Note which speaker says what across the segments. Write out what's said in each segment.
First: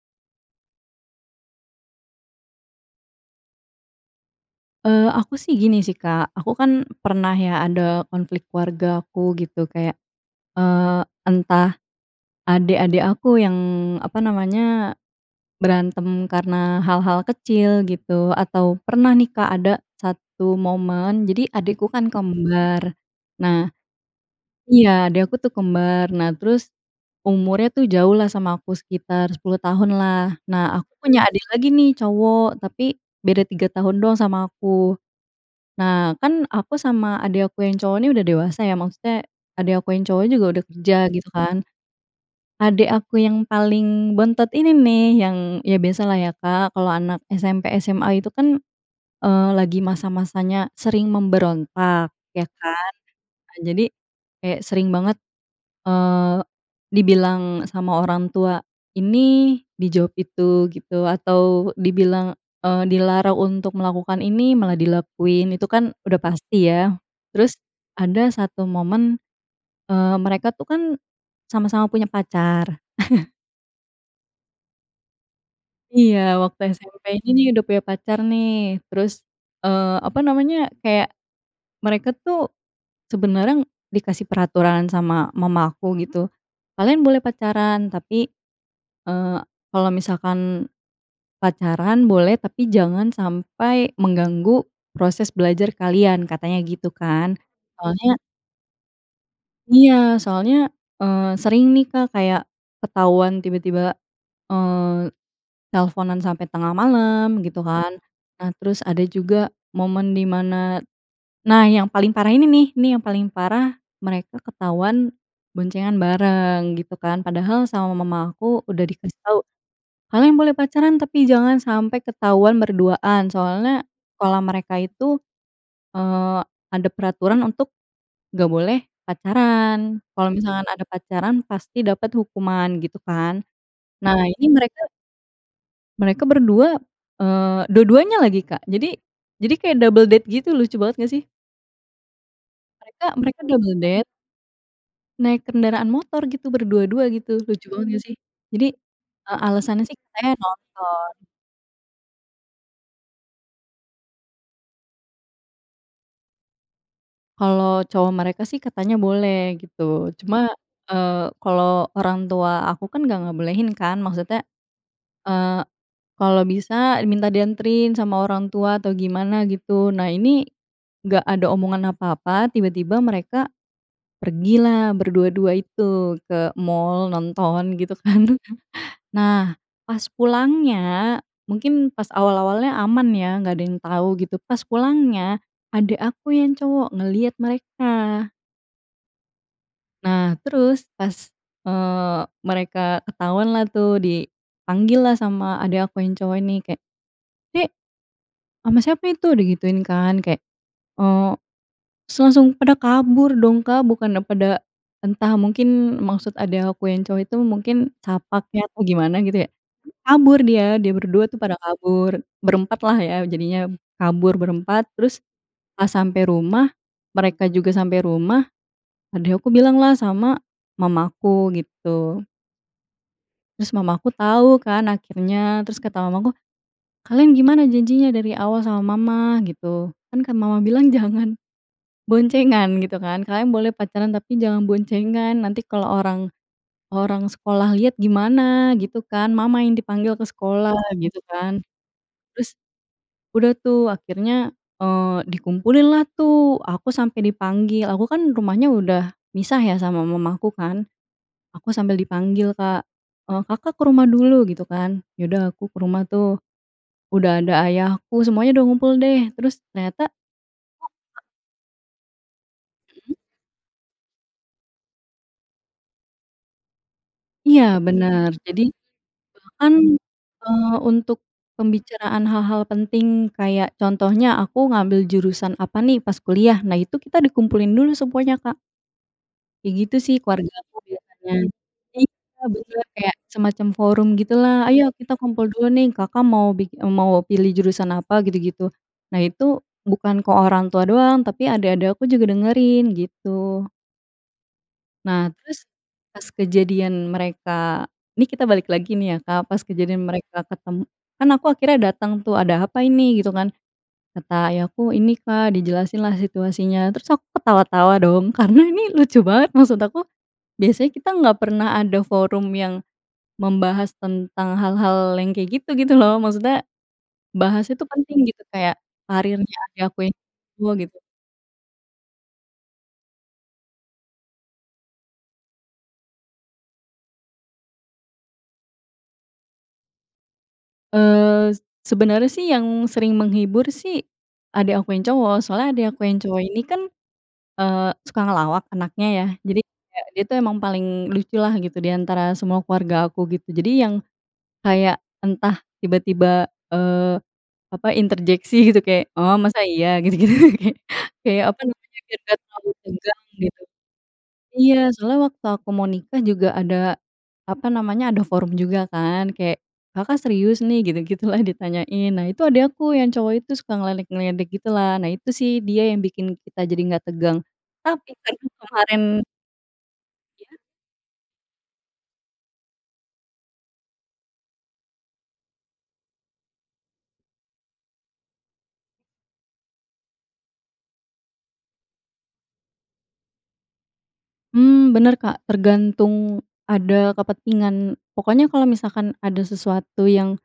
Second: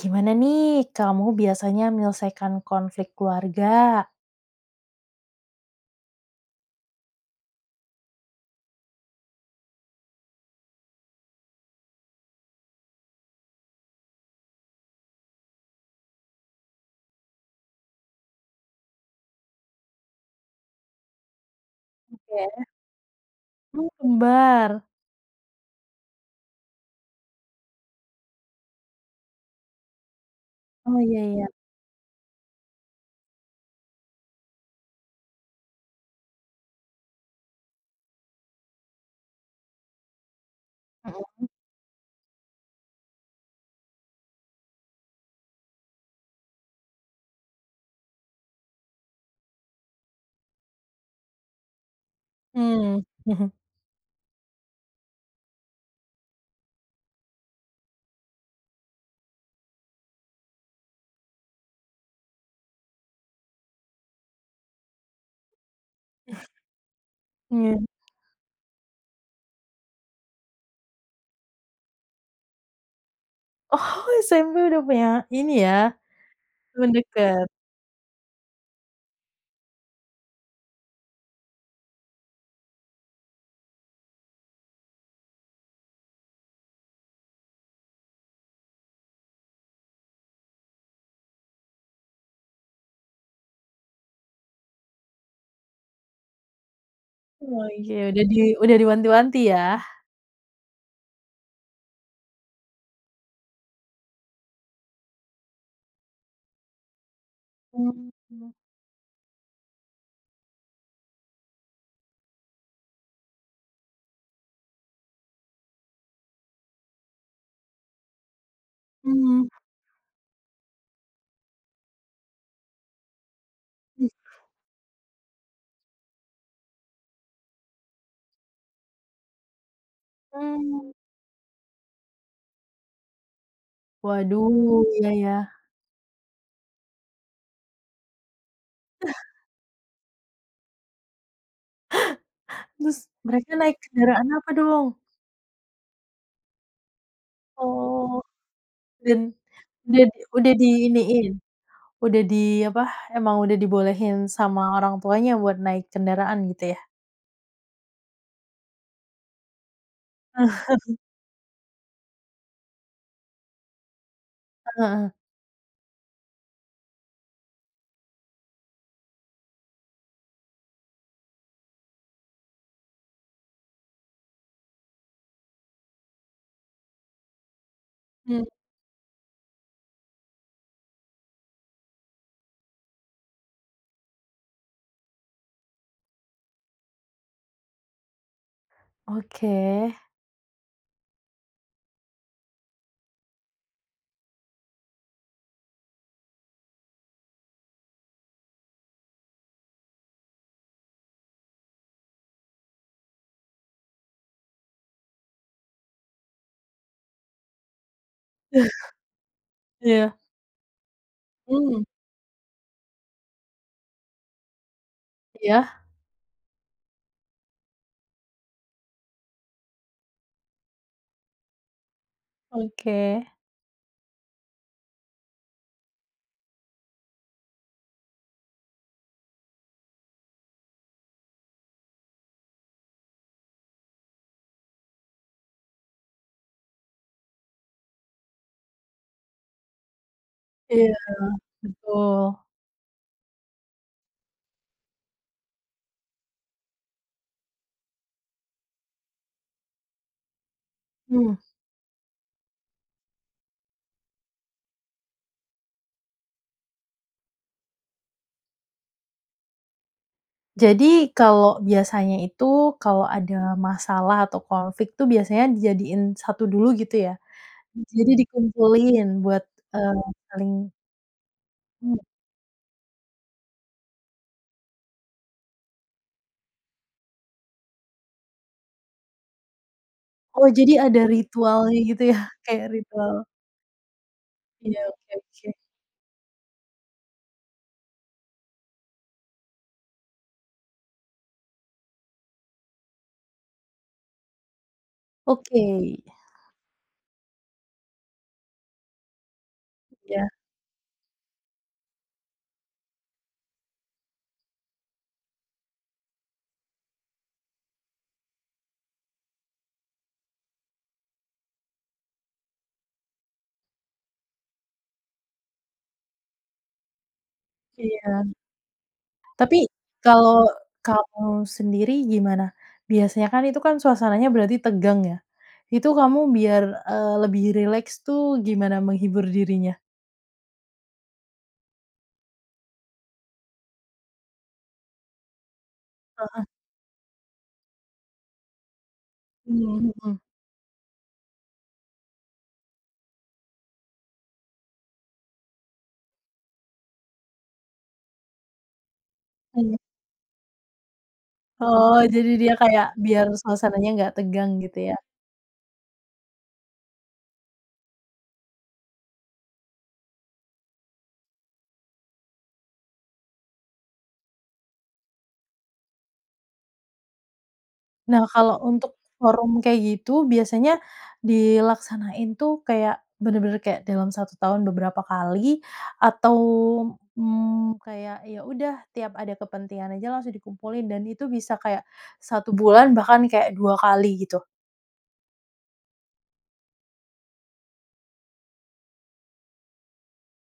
Speaker 1: Gimana nih, kamu biasanya menyelesaikan konflik keluarga?
Speaker 2: Eee, aku sih, gini sih, Kak. Aku kan pernah ya, ada konflik keluargaku gitu, kayak, eee, entah adik-adik aku yang, apa namanya, berantem karena hal-hal kecil, gitu, atau pernah nih, Kak, ada 1 momen. Jadi adikku kan
Speaker 1: Oke.
Speaker 2: kembar. Nah
Speaker 1: Oh, kembar.
Speaker 2: iya, adik aku tuh kembar. Nah, terus, umurnya tuh jauh lah sama aku, sekitar 10 tahun, lah. Nah, aku
Speaker 1: Oh, iya,
Speaker 2: punya adik
Speaker 1: ya.
Speaker 2: lagi nih, cowok, tapi beda 3 tahun doang sama aku. Nah, kan, aku sama adik aku yang cowok ini udah dewasa, ya. Maksudnya, adik aku yang cowok juga udah kerja, gitu
Speaker 1: Mhm.
Speaker 2: kan. Adik aku yang paling bontot ini nih, yang ya biasalah ya, Kak, kalau anak SMP, SMA itu kan, eee, lagi masa-masanya sering memberontak, ya kan.
Speaker 1: Mmm.
Speaker 2: Nah, jadi, kayak sering banget, eee, dibilang sama orang tua ini, dijawab itu, gitu. Atau dibilang, eee, dilarang untuk melakukan ini, malah dilakuin, itu kan udah pasti, ya. Terus,
Speaker 1: Iya.
Speaker 2: ada 1 momen, eee, mereka tuh, kan, sama-sama punya pacar.
Speaker 1: Oh, SMP udah punya ini ya,
Speaker 2: Iya, waktu
Speaker 1: temen
Speaker 2: SMP ini nih,
Speaker 1: deket.
Speaker 2: udah punya pacar, nih. Terus, eee, apa namanya, kayak, mereka tuh, sebenarnya dikasih peraturan sama mama aku, gitu, “Kalian boleh pacaran, tapi, eee, kalau misalkan pacaran boleh, tapi jangan sampai mengganggu proses belajar kalian,” katanya gitu, kan.
Speaker 1: Oke,
Speaker 2: Soalnya
Speaker 1: udah di udah diwanti-wanti, yah.
Speaker 2: iya, soalnya, eee, sering nih, Kak, kayak ketahuan tiba-tiba, eee, telfonan sampai tengah malam, gitu kan. Nah,
Speaker 1: Oke.
Speaker 2: terus ada juga momen di mana nah, yang paling parah ini nih, nih yang paling parah, mereka ketahuan boncengan bareng, gitu kan. Padahal, sama mama aku udah dikasih tahu,
Speaker 1: Mhm.
Speaker 2: "Kalian boleh pacaran, tapi jangan sampai ketahuan berduaan." Soalnya,
Speaker 1: Mmm.
Speaker 2: sekolah mereka itu, eee, ada peraturan untuk nggak boleh pacaran. Kalau misalkan ada
Speaker 1: Mmm.
Speaker 2: pacaran, pasti dapat hukuman, gitu kan. Nah, ini
Speaker 1: Waduh,
Speaker 2: mereka
Speaker 1: iya, ya.
Speaker 2: mereka berdua, eee, dua-duanya lagi, Kak. Jadi jadi kayak double date gitu. Lucu banget, nggak, sih?
Speaker 1: Terus,
Speaker 2: Mereka mereka
Speaker 1: mereka
Speaker 2: double
Speaker 1: naik
Speaker 2: date
Speaker 1: kendaraan apa, dong?
Speaker 2: naik kendaraan motor, gitu, berdua-dua, gitu. Lucu banget, nggak, sih?
Speaker 1: Oh.
Speaker 2: Jadi,
Speaker 1: Dan,
Speaker 2: eee, alasannya sih,
Speaker 1: udah di
Speaker 2: katanya
Speaker 1: udah
Speaker 2: nonton.
Speaker 1: diiniin, udah di, apa, emang udah dibolehin sama orang tuanya buat naik kendaraan, gitu ya?
Speaker 2: Kalau cowok mereka sih, katanya boleh, gitu. Cuma, eee, kalau orang tua aku kan nggak ngebolehin, kan. Maksudnya,
Speaker 1: Heeh heeh.
Speaker 2: eee, kalau bisa, minta dianterin sama orang tua atau gimana, gitu. Nah ini, nggak ada omongan apa-apa, tiba-tiba mereka pergilah berdua-dua itu ke mall, nonton, gitu kan.
Speaker 1: Hmm.
Speaker 2: Nah, pas pulangnya, mungkin pas awal-awalnya aman ya, nggak ada yang tahu, gitu. Pas pulangnya, adik aku yang cowok ngeliat mereka.
Speaker 1: Oke.
Speaker 2: Nah, terus, pas eee, mereka ketahuan lah tuh, dipanggil lah sama adik aku yang cowok ini. Kayak, “Dek, ama siapa itu?” Digituin, kan. Kayak, eee s langsung pada kabur dong, Kak. Bukannya pada entah, mungkin maksud adik aku yang cowok itu, mungkin sapa kek, atau gimana, gitu ya.
Speaker 1: Iya.
Speaker 2: Kabur dia, dia berdua itu pada
Speaker 1: Mhm.
Speaker 2: kabur. Berempat lah ya, jadinya, kabur berempat. Terus
Speaker 1: Iya.
Speaker 2: pas sampe rumah, mereka juga sampe rumah, adik aku bilanglah sama mama aku, gitu.
Speaker 1: Oke.
Speaker 2: Terus mama aku tahu kan, akhirnya. Terus kata mamaku, “Kalian gimana janjinya dari awal sama Mama?" Gitu. "Kan kan Mama bilang, jangan boncengan," gitu kan. "Kalian boleh pacaran tapi jangan boncengan. Nanti kalau orang orang sekolah lihat, gimana," gitu kan, "Mama yang dipanggil ke sekolah",
Speaker 1: Iya,
Speaker 2: gitu kan.
Speaker 1: betul.
Speaker 2: Terus, udah tuh, akhirnya, eee, dikumpulin lah, tuh. Aku sampai dipanggil. Aku kan rumahnya udah misah ya, sama mamaku, kan.
Speaker 1: Mmm.
Speaker 2: Aku sambil dipanggil, Kak. “Eee, Kakak ke rumah dulu," gitu kan. Ya udah, aku ke rumah, tuh. Udah ada ayahku, semuanya udah ngumpul, deh. Terus, ternyata.
Speaker 1: Jadi, kalau biasanya itu, kalau
Speaker 2: Mhm.
Speaker 1: ada masalah atau konflik tuh, biasanya dijadiin satu dulu, gitu ya?
Speaker 2: Iya,
Speaker 1: Jadi
Speaker 2: bener. Jadi,
Speaker 1: dikumpulin buat,
Speaker 2: bahkan,
Speaker 1: eee, saling
Speaker 2: eee, untuk
Speaker 1: Mmm.
Speaker 2: pembicaraan hal-hal penting, kayak contohnya, aku ngambil jurusan apa nih, pas kuliah. Nah, itu kita dikumpulin dulu semuanya, Kak. Kayak gitu sih
Speaker 1: Oh, jadi
Speaker 2: keluargaku,
Speaker 1: ada
Speaker 2: biasanya.
Speaker 1: ritualnya gitu, ya,
Speaker 2: Iya,
Speaker 1: kayak
Speaker 2: bener, kayak
Speaker 1: ritual.
Speaker 2: semacam forum gitulah.
Speaker 1: Iya,
Speaker 2: “Ayo
Speaker 1: oke
Speaker 2: kita kumpul
Speaker 1: oke.
Speaker 2: dulu nih, Kakak mau bik eee, mau pilih jurusan apa,” gitu-gitu. Nah, itu bukan ke orang tua doang, tapi adik-adik aku juga dengerin, gitu. Nah, terus,
Speaker 1: Oke.
Speaker 2: pas kejadian mereka nih kita balik lagi nih ya, Kak. Pas kejadian
Speaker 1: Ya.
Speaker 2: mereka ketem kan aku akhirnya datang, tuh, “Ada apa ini?” Gitu, kan. Kata ayahku, “Ini, Kak.” Dijelasin lah situasinya. Terus aku ketawa-tawa dong, karena ini lucu banget. Maksud aku, biasanya kita nggak pernah ada forum yang membahas tentang hal-hal yang kayak gitu, gitu lo. Maksudnya, bahasnya tuh
Speaker 1: Iya.
Speaker 2: penting, gitu. Kayak
Speaker 1: Tapi,
Speaker 2: karirnya ayahku yang
Speaker 1: kalau
Speaker 2: [unintelligible] gitu.
Speaker 1: kamu sendiri, gimana? Biasanya kan itu kan, suasananya berarti tegang, ya. Itu kamu biar, eee, lebih rileks tuh, gimana menghibur dirinya?
Speaker 2: Eee, s sebenarnya sih, yang sering menghibur sih, adik aku yang cowok. Soalnya adik aku yang cowok
Speaker 1: Heeh.
Speaker 2: ini kan, eee, suka ngelawak anaknya, ya. Jadi
Speaker 1: Mmm,
Speaker 2: kayak,
Speaker 1: mhm.
Speaker 2: dia itu emang paling lucu lah, gitu, di antara semua keluarga aku, gitu. Jadi yang kayak entah tiba-tiba, eee, apa, interjeksi, gitu. Kayak, “Oh, masa
Speaker 1: [unintelligible]
Speaker 2: iya?" Gitu-gitu, kayak kayak, apa
Speaker 1: Oh,
Speaker 2: namanya, biar
Speaker 1: jadi
Speaker 2: nggak
Speaker 1: dia
Speaker 2: terlalu
Speaker 1: kayak,
Speaker 2: tegang,
Speaker 1: biar
Speaker 2: gitu.
Speaker 1: suasananya nggak tegang,
Speaker 2: Iya,
Speaker 1: gitu, ya?
Speaker 2: soalnya waktu aku mau nikah, juga ada, apa namanya, ada forum juga, kan. Kayak, “Kakak serius, nih?” Gitu-gitulah, ditanyain. Nah, itu adik aku, yang cowok itu suka ngeledek-ngeledek gitulah. Nah, itu sih, dia yang bikin kita jadi nggak tegang. Tapi,
Speaker 1: Nah,
Speaker 2: karena
Speaker 1: kalau untuk
Speaker 2: kemarin
Speaker 1: forum kayak gitu,
Speaker 2: Ya?
Speaker 1: biasanya, dilaksanain tuh kayak, benar-benar kayak dalam 1 tahun beberapa kali, atau, mmm, kayak, ya udah, tiap ada kepentingan aja langsung dikumpulin. Dan itu bisa kayak 1 bulan bahkan kayak 2 kali, gitu?
Speaker 2: Mmm, bener, Kak. Tergantung ada kepentingan pokoknya kalau misalkan ada sesuatu yang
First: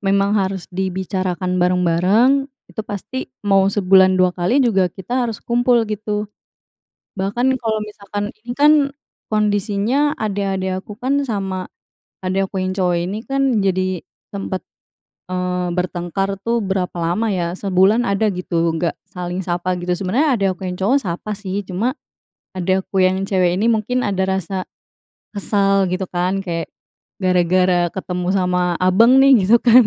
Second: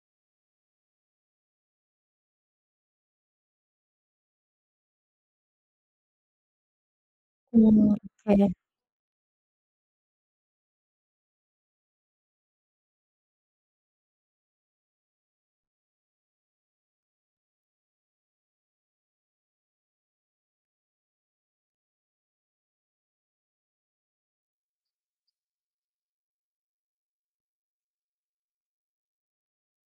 Speaker 2: memang harus dibicarakan bareng-bareng, itu pasti mau sebulan 2 kali juga, kita harus kumpul, gitu. Bahkan, kalau
Speaker 1: Mmm,
Speaker 2: misalkan, ini
Speaker 1: oke.
Speaker 2: kan kondisinya, adik-adik aku kan, sama adik aku yang cowok ini, kan jadi sempat, eee, bertengkar tuh, berapa lama, ya. Sebulan ada, gitu, nggak saling sapa, gitu. Sebenarnya, adik aku yang cowok sapa, sih. Cuma, adik aku yang cewek ini mungkin ada rasa kesal, gitu kan. Kayak, gara-gara ketemu sama abang nih, gitu kan.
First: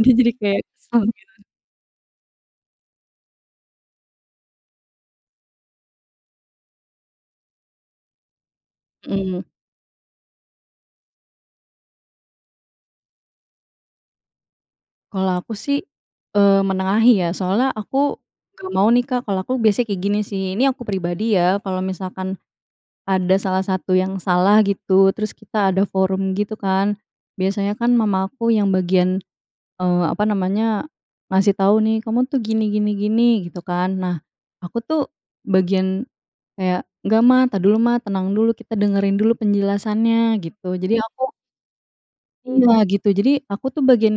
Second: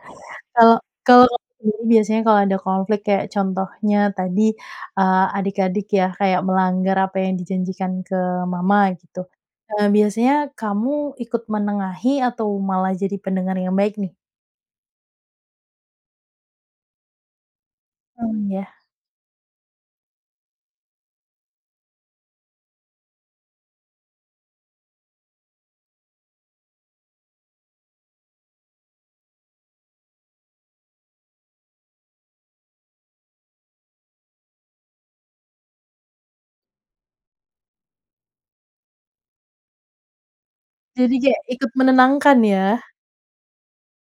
Speaker 2: Dia jadi kayak
Speaker 1: Kalau
Speaker 2: kesal
Speaker 1: kalau ka
Speaker 2: gimana
Speaker 1: diri biasanya kalau ada konflik, kayak contohnya tadi, eee, adik-adik ya, kayak melanggar apa yang dijanjikan ke Mama, gitu.
Speaker 2: Mhm.
Speaker 1: Eee, biasanya kamu ikut menengahi atau malah jadi pendengar yang baik, nih?
Speaker 2: Kalau aku sih, eee, menengahi, ya. Soalnya, aku
Speaker 1: Mmm, yah.
Speaker 2: nggak mau nih, Kak. Kalau aku biasanya kayak gini, sih, ini aku pribadi, ya. Kalau misalkan ada salah satu yang salah, gitu, terus kita ada forum gitu, kan. Biasanya kan, mama aku yang bagian, eee, apa namanya, ngasih tahu, nih, “Kamu tuh, gini gini gini,” gitu kan. Nah, aku tuh, bagian kayak, “Nggak, Ma. Ntar dulu, Ma. Tenang dulu. Kita dengerin dulu penjelasannya,” gitu. Jadi
Speaker 1: Jadi
Speaker 2: aku
Speaker 1: kayak ikut menenangkan,
Speaker 2: iya,
Speaker 1: ya?
Speaker 2: gitu. Jadi, aku tuh bagian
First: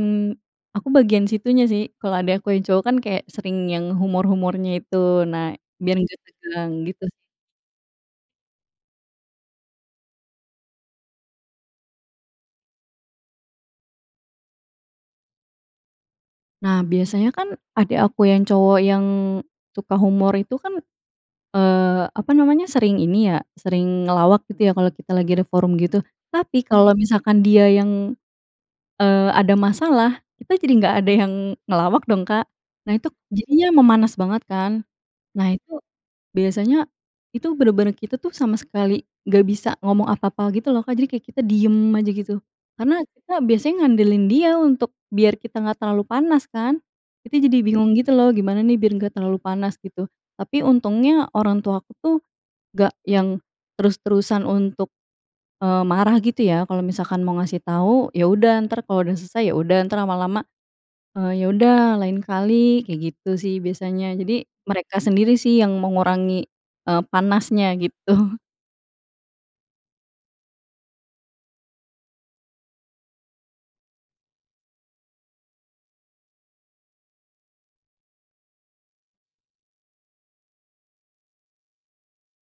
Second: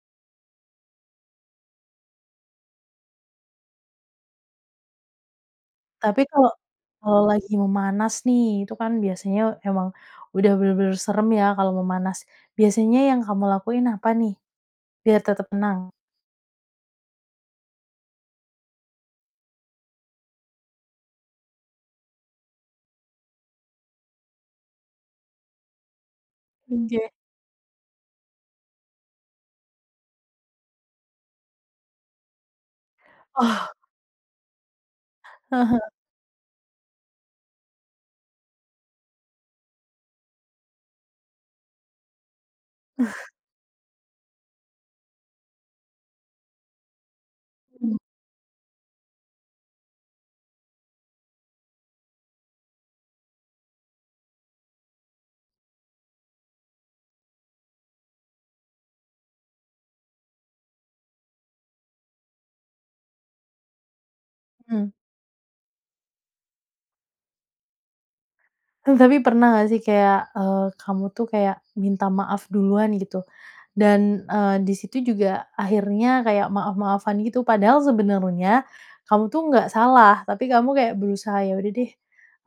Speaker 2: aku bagian situnya, sih. Kalau adik aku yang cowok kan, kayak sering yang humor-humornya itu, nah, biar nggak
Speaker 1: Tapi kalau
Speaker 2: tegang, gitu, sih.
Speaker 1: kalau lagi memanas, nih. Itu kan, biasanya emang udah benar-benar serem, ya, kalau memanas. Biasanya yang kamu lakuin apa, nih, biar tetap tenang?
Speaker 2: Nah, biasanya kan, adik aku yang cowok, yang suka humor itu kan, eee, apa namanya, sering ini ya, sering ngelawak, gitu ya, kalau kita lagi ada forum gitu. Tapi, kalau
Speaker 1: Oke.
Speaker 2: misalkan dia yang, eee, ada masalah, kita jadi nggak ada yang, ngelawak dong, Kak. Nah, itu, jadinya
Speaker 1: Oh.
Speaker 2: memanas banget, kan. Nah
Speaker 1: Heeh
Speaker 2: itu,
Speaker 1: heeh.
Speaker 2: biasanya, itu bener-bener kita tuh, sama sekali nggak bisa ngomong apa-apa gitu, lo, Kak. Jadi, kayak kita diem aja, gitu. Karena, kita biasanya ngandelin dia untuk, biar kita nggak terlalu panas, kan. Kita jadi bingung
Speaker 1: Mhm.
Speaker 2: gitu, lo, gimana nih biar nggak terlalu panas, gitu. Tapi, untungnya, orang tuaku tuh, nggak yang terus-terusan untuk, eee, marah gitu, ya. Kalau misalkan mau ngasih tahu, ya udah, ntar kalau udah selesai, ya udah. Ntar lama-lama, eee, "Ya udah, lain kali" kayak gitu sih, biasanya. Jadi,
Speaker 1: Mhm.
Speaker 2: mereka sendiri sih, yang mengurangi, eee, panasnya, gitu.
Speaker 1: Tapi pernah nggak sih kayak, eee, kamu tuh kayak minta maaf duluan, gitu? Dan, eee, di situ juga, akhirnya kayak maaf-maafan gitu. Padahal sebenarnya, kamu tuh nggak salah. Tapi kamu kayak berusaha, "Ya udah deh,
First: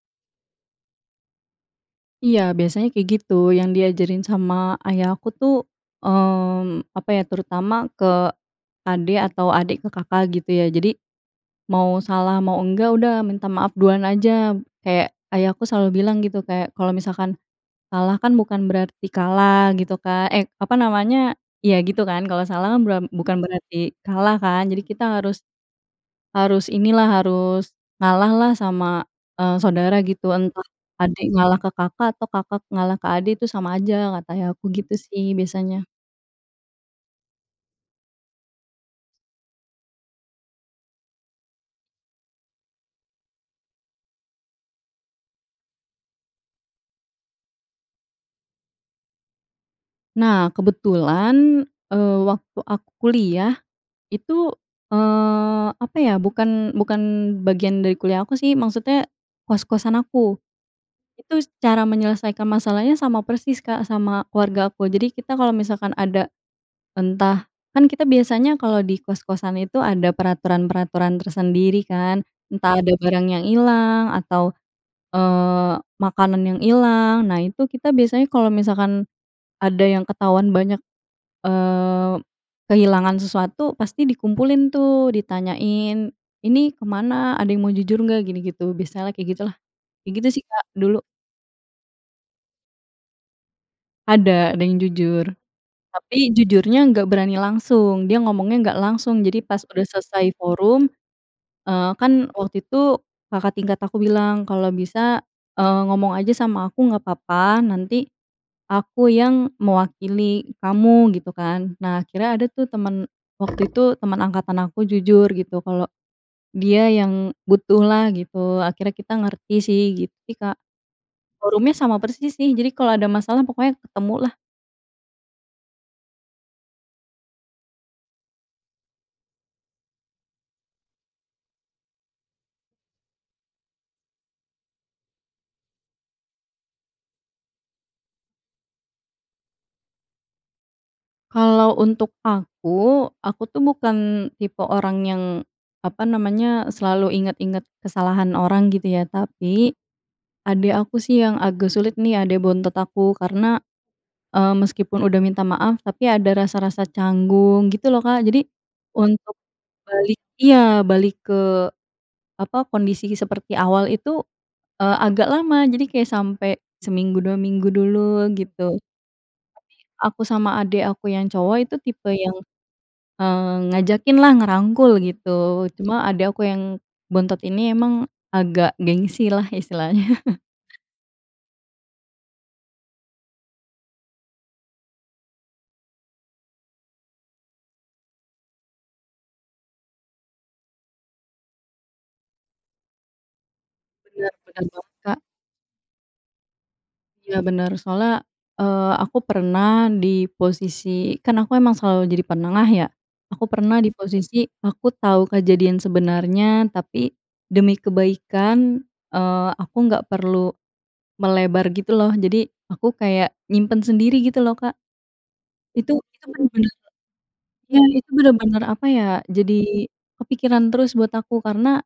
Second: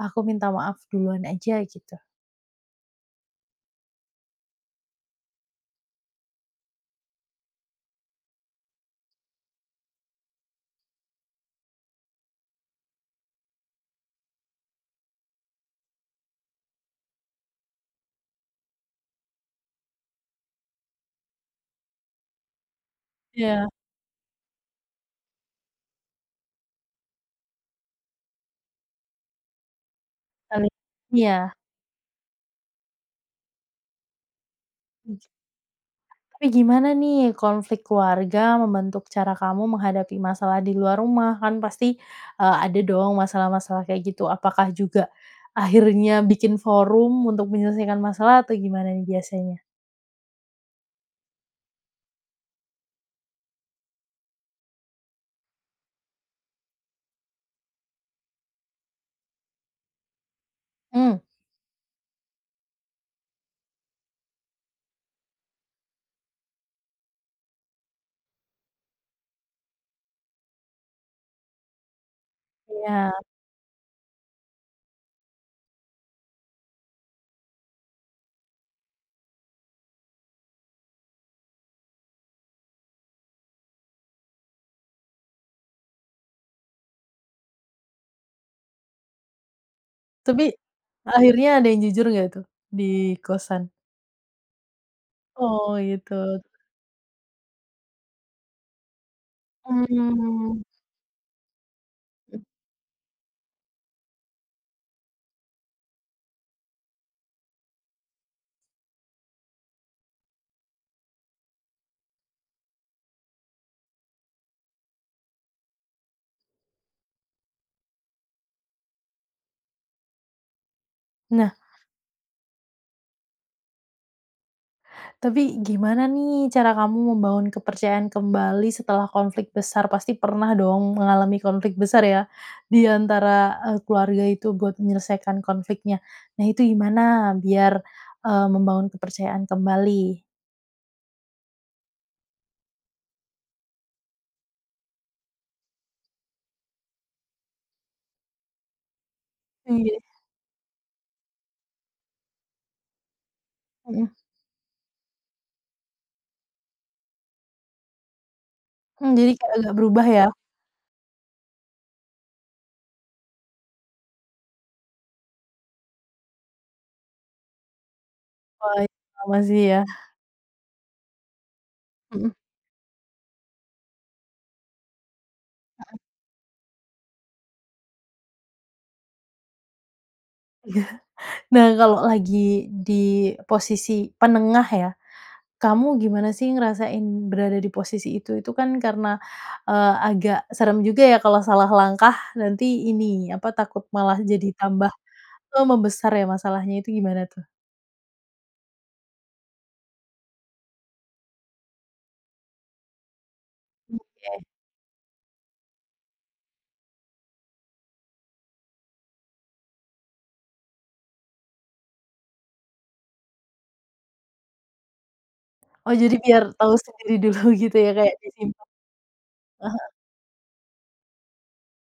Speaker 1: aku minta maaf duluan aja," gitu.
Speaker 2: Iya, biasanya kayak gitu. Yang diajarin sama ayah aku tuh, mmm, apa ya, terutama ke adik, atau adik ke kakak, gitu ya. Jadi, mau salah mau enggak, udah, minta maaf duluan aja. Kayak, ayahku selalu bilang, gitu, kayak, kalau misalkan kalah kan bukan berarti kalah, gitu Kak eh, apa namanya iya, gitu kan. Kalau salah kan, bura bukan
Speaker 1: Iya.
Speaker 2: berarti kalah, kan. Jadi kita harus harus inilah, harus ngalah lah sama, eee, saudara, gitu. Entah
Speaker 1: Saling
Speaker 2: adik
Speaker 1: iya.
Speaker 2: ngalah ke kakak, atau kakak ngalah ke adik, itu sama aja, kata ayah aku, gitu
Speaker 1: Mmm.
Speaker 2: sih, biasanya.
Speaker 1: Tapi gimana nih, konflik keluarga membentuk cara kamu menghadapi masalah di luar rumah? Kan pasti, eee, ada dong masalah-masalah kayak gitu. Apakah juga akhirnya bikin forum untuk menyelesaikan masalah, atau gimana nih, biasanya?
Speaker 2: Nah, kebetulan, eee, waktu aku kuliah, itu, eee, apa ya. Bukan bukan bagian dari kuliah aku, sih. Maksudnya, kos-kosan aku.
Speaker 1: Mmm.
Speaker 2: Itu s cara menyelesaikan masalahnya sama persis, Kak, sama keluargaku. Jadi kita kalau misalkan ada, entah kan kita biasanya, kalau di kos-kosan itu, ada peraturan-peraturan tersendiri, kan. Entah ada
Speaker 1: Iya.
Speaker 2: barang yang hilang atau, eee, makanan yang hilang. Nah, itu, kita biasanya kalau misalkan ada yang ketahuan banyak, eee, kehilangan sesuatu, pasti dikumpulin tuh, ditanyain, "Ini ke mana? Ada yang mau jujur, nggak?" Gini, gitu. Biasalah, kayak gitulah. Kayak gitu
Speaker 1: Tapi,
Speaker 2: sih, Kak, dulu.
Speaker 1: akhirnya ada yang jujur nggak tuh, di kosan?
Speaker 2: Ada, ada yang jujur.
Speaker 1: Oh,
Speaker 2: Tapi,
Speaker 1: gitu.
Speaker 2: jujurnya nggak berani langsung. Dia ngomongnya nggak langsung, jadi pas udah selesai
Speaker 1: Mmm.
Speaker 2: forum, eee, kan, waktu itu, kakak tingkat aku bilang, "Kalau bisa, eee, ngomong aja sama aku nggak papa, nanti aku yang mewakili kamu," gitu kan. Nah, akhirnya ada tuh temen waktu itu, temen angkatan aku, jujur, gitu, kalau dia yang butuhlah, gitu. Akhirnya kita ngerti, sih. Gitu sih, Kak.
Speaker 1: Nah.
Speaker 2: Forumnya sama persis sih, jadi kalau ada masalah, pokoknya ketemu, lah.
Speaker 1: Tapi, gimana nih, cara kamu membangun kepercayaan kembali setelah konflik besar? Pasti pernah dong, mengalami konflik besar, ya, di antara, eee, keluarga itu, buat menyelesaikan konfliknya. Nah, itu gimana biar, eee, membangun kepercayaan kembali?
Speaker 2: Kalau untuk aku, aku tuh, bukan tipe orang yang, apa namanya, selalu ingat-ingat kesalahan orang, gitu ya. Tapi,
Speaker 1: Iye.
Speaker 2: adik aku sih, yang agak sulit nih, adik bontot aku. Karena,
Speaker 1: Mhm.
Speaker 2: eee, meskipun udah minta maaf, tapi ada rasa-rasa canggung, gitu lo, Kak. Jadi,
Speaker 1: Hmm, jadi
Speaker 2: untuk
Speaker 1: kayak agak berubah,
Speaker 2: balik
Speaker 1: ya?
Speaker 2: iya, balik ke, apa, kondisi seperti awal itu, eee, agak lama. Jadi kayak sampai seminggu, 2 minggu dulu, gitu.
Speaker 1: Wah, i
Speaker 2: Tapi,
Speaker 1: lama sih, ya.
Speaker 2: aku sama adik aku yang cowok itu tipe
Speaker 1: Mhm.
Speaker 2: yang, eee, ngajakin lah, ngerangkul, gitu.
Speaker 1: Mhm.
Speaker 2: Cuma, adik aku yang bontot ini, emang agak gengsi lah, istilahnya.
Speaker 1: Iya. Nah, kalau lagi di posisi penengah, ya. Kamu gimana sih, ngerasain berada di posisi itu? Itu kan karena, eee, agak serem juga, ya. Kalau salah langkah nanti ini, apa takut malah
Speaker 2: Bener,
Speaker 1: jadi
Speaker 2: bener
Speaker 1: tambah,
Speaker 2: banget, Kak.
Speaker 1: eee, membesar ya, masalahnya. Itu gimana,
Speaker 2: Iya,
Speaker 1: tuh?
Speaker 2: bener. Soalnya, eee, aku pernah di posisi kan aku emang selalu jadi penengah, ya. Aku pernah di
Speaker 1: Mmm, oke.
Speaker 2: posisi, aku tahu kejadian sebenarnya, tapi demi kebaikan, eee, aku nggak perlu melebar gitu, lo. Jadi, aku kayak, nyimpen sendiri, gitu lo, Kak.
Speaker 1: Oh,
Speaker 2: Itu
Speaker 1: jadi
Speaker 2: itu
Speaker 1: biar
Speaker 2: bener-bener
Speaker 1: tahu sendiri dulu, gitu,
Speaker 2: iya,
Speaker 1: ya,
Speaker 2: itu
Speaker 1: kayak
Speaker 2: bener-bener,
Speaker 1: disimpan.
Speaker 2: apa ya,
Speaker 1: E Heeh.
Speaker 2: jadi kepikiran terus buat aku. Karena,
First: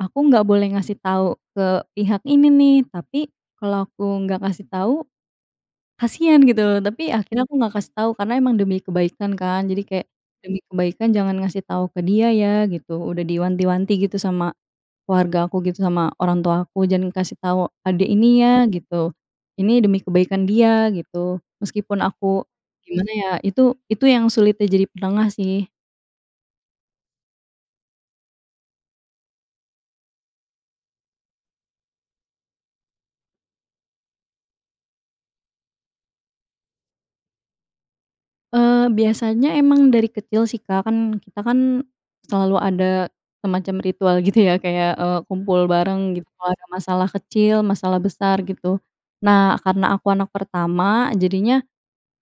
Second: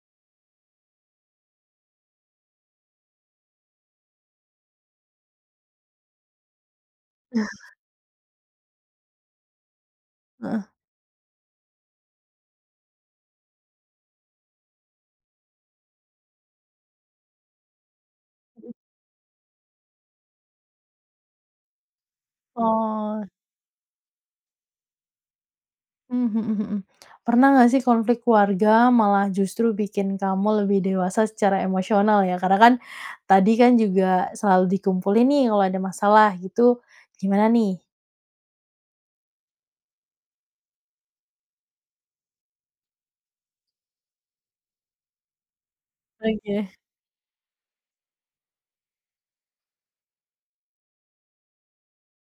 Speaker 2: aku nggak boleh ngasih tahu ke pihak ini, nih. Tapi, kalau aku nggak ngasih tahu, kasihan gitu lo. Tapi, akhirnya aku nggak kasih tahu, karena emang demi kebaikan, kan. Jadi kayak, "Demi
Speaker 1: Heeh.
Speaker 2: kebaikan, jangan ngasih tahu ke dia, ya," gitu. Udah diwanti-wanti, gitu, sama keluarga aku, gitu, sama orang tua aku, "Jangan kasih tahu adik ini ya,"
Speaker 1: Mhm.
Speaker 2: gitu. "Ini demi kebaikan dia, gitu." Meskipun aku gimana
Speaker 1: Oh.
Speaker 2: ya, itu itu yang sulitnya jadi penengah, sih.
Speaker 1: Mmm, mhm mhm. Pernah nggak sih, konflik keluarga, malah justru bikin kamu lebih dewasa secara emosional, ya. Karena kan, tadi kan juga selalu dikumpulin nih, kalau ada masalah gitu, gimana, nih?
Speaker 2: Eee, biasanya emang dari kecil sih, Kak. Kan, kita kan, selalu ada semacam ritual gitu, ya, kayak, eee, kumpul bareng, gitu, kalau ada
Speaker 1: Oke.
Speaker 2: masalah kecil, masalah besar, gitu. Nah, karena aku anak pertama, jadinya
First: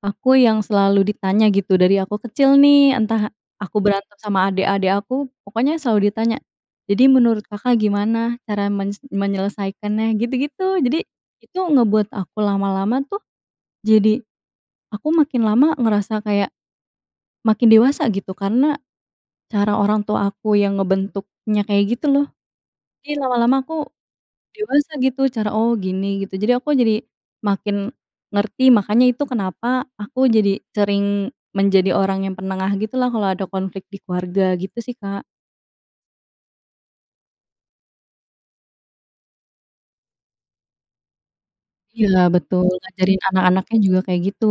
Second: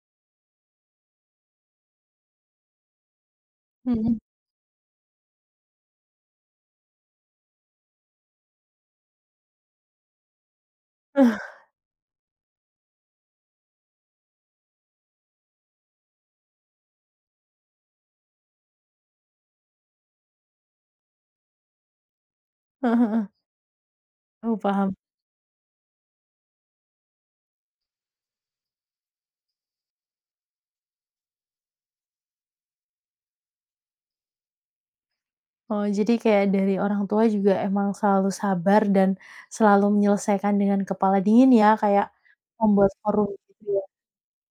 Speaker 2: aku yang selalu ditanya, gitu, dari aku kecil, nih. Entah aku berantem
Speaker 1: Mhm.
Speaker 2: sama adik-adik aku, pokoknya selalu ditanya, "Jadi, menurut Kakak gimana, cara menyes menyelesaikannya?" Gitu-gitu. Jadi, itu ngebuat aku, lama-lama tuh, jadi, aku makin lama ngerasa kayak, makin dewasa, gitu. Karena, cara orang tua aku yang ngebentuknya kayak gitu, lo.
Speaker 1: Heeh
Speaker 2: Iya,
Speaker 1: heeh.
Speaker 2: lama-lama aku
Speaker 1: Oh, paham.
Speaker 2: dewasa, gitu, cara "Oh, gini," gitu. Jadi, aku jadi makin ngerti. Makanya, itu kenapa, aku jadi sering menjadi orang yang penengah gitulah, kalau ada konflik di keluarga. Gitu sih, Kak.
Speaker 1: Oh, jadi kayak dari orang tua juga emang selalu sabar dan selalu menyelesaikan dengan kepala dingin, ya? Kayak
Speaker 2: Iya, betul,
Speaker 1: membuat
Speaker 2: ngajarin
Speaker 1: forum gitu,
Speaker 2: anak-anaknya
Speaker 1: ya?
Speaker 2: juga kayak gitu.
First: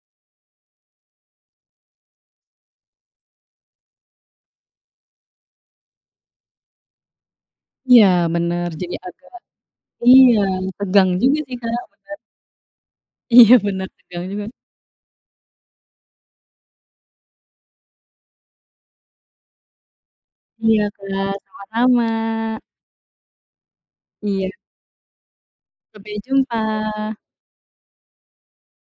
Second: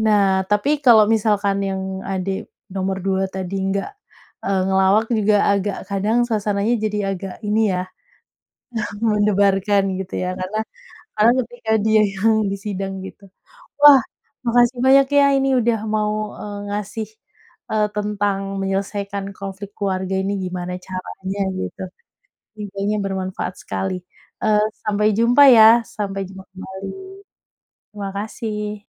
Speaker 1: Nah, tapi kalau misalkan yang adik nomor 2 tadi nggak, eee, ngelawak juga, agak kadang suasananya jadi agak ini ya,
Speaker 2: Iya, bener. Jadi agak
Speaker 1: mendebarkan gitu, ya.
Speaker 2: iya,
Speaker 1: Karena
Speaker 2: tegang
Speaker 1: karena
Speaker 2: juga sih,
Speaker 1: ketika
Speaker 2: Kak,
Speaker 1: dia
Speaker 2: bener.
Speaker 1: yang disidang gitu.
Speaker 2: Iya, bener.
Speaker 1: Wah,
Speaker 2: Tegang juga.
Speaker 1: makasih banyak ya Ini udah mau, eee, ngasih, eee, tentang menyelesaikan konflik keluarga ini gimana
Speaker 2: Iya, Kak,
Speaker 1: caranya, gitu.
Speaker 2: sama-sama.
Speaker 1: Infonya bermanfaat sekali.
Speaker 2: Iya.
Speaker 1: Eee, sampai jumpa, ya.
Speaker 2: Sampai
Speaker 1: Sampai jumpa kembali,
Speaker 2: jumpa!
Speaker 1: terima kasih.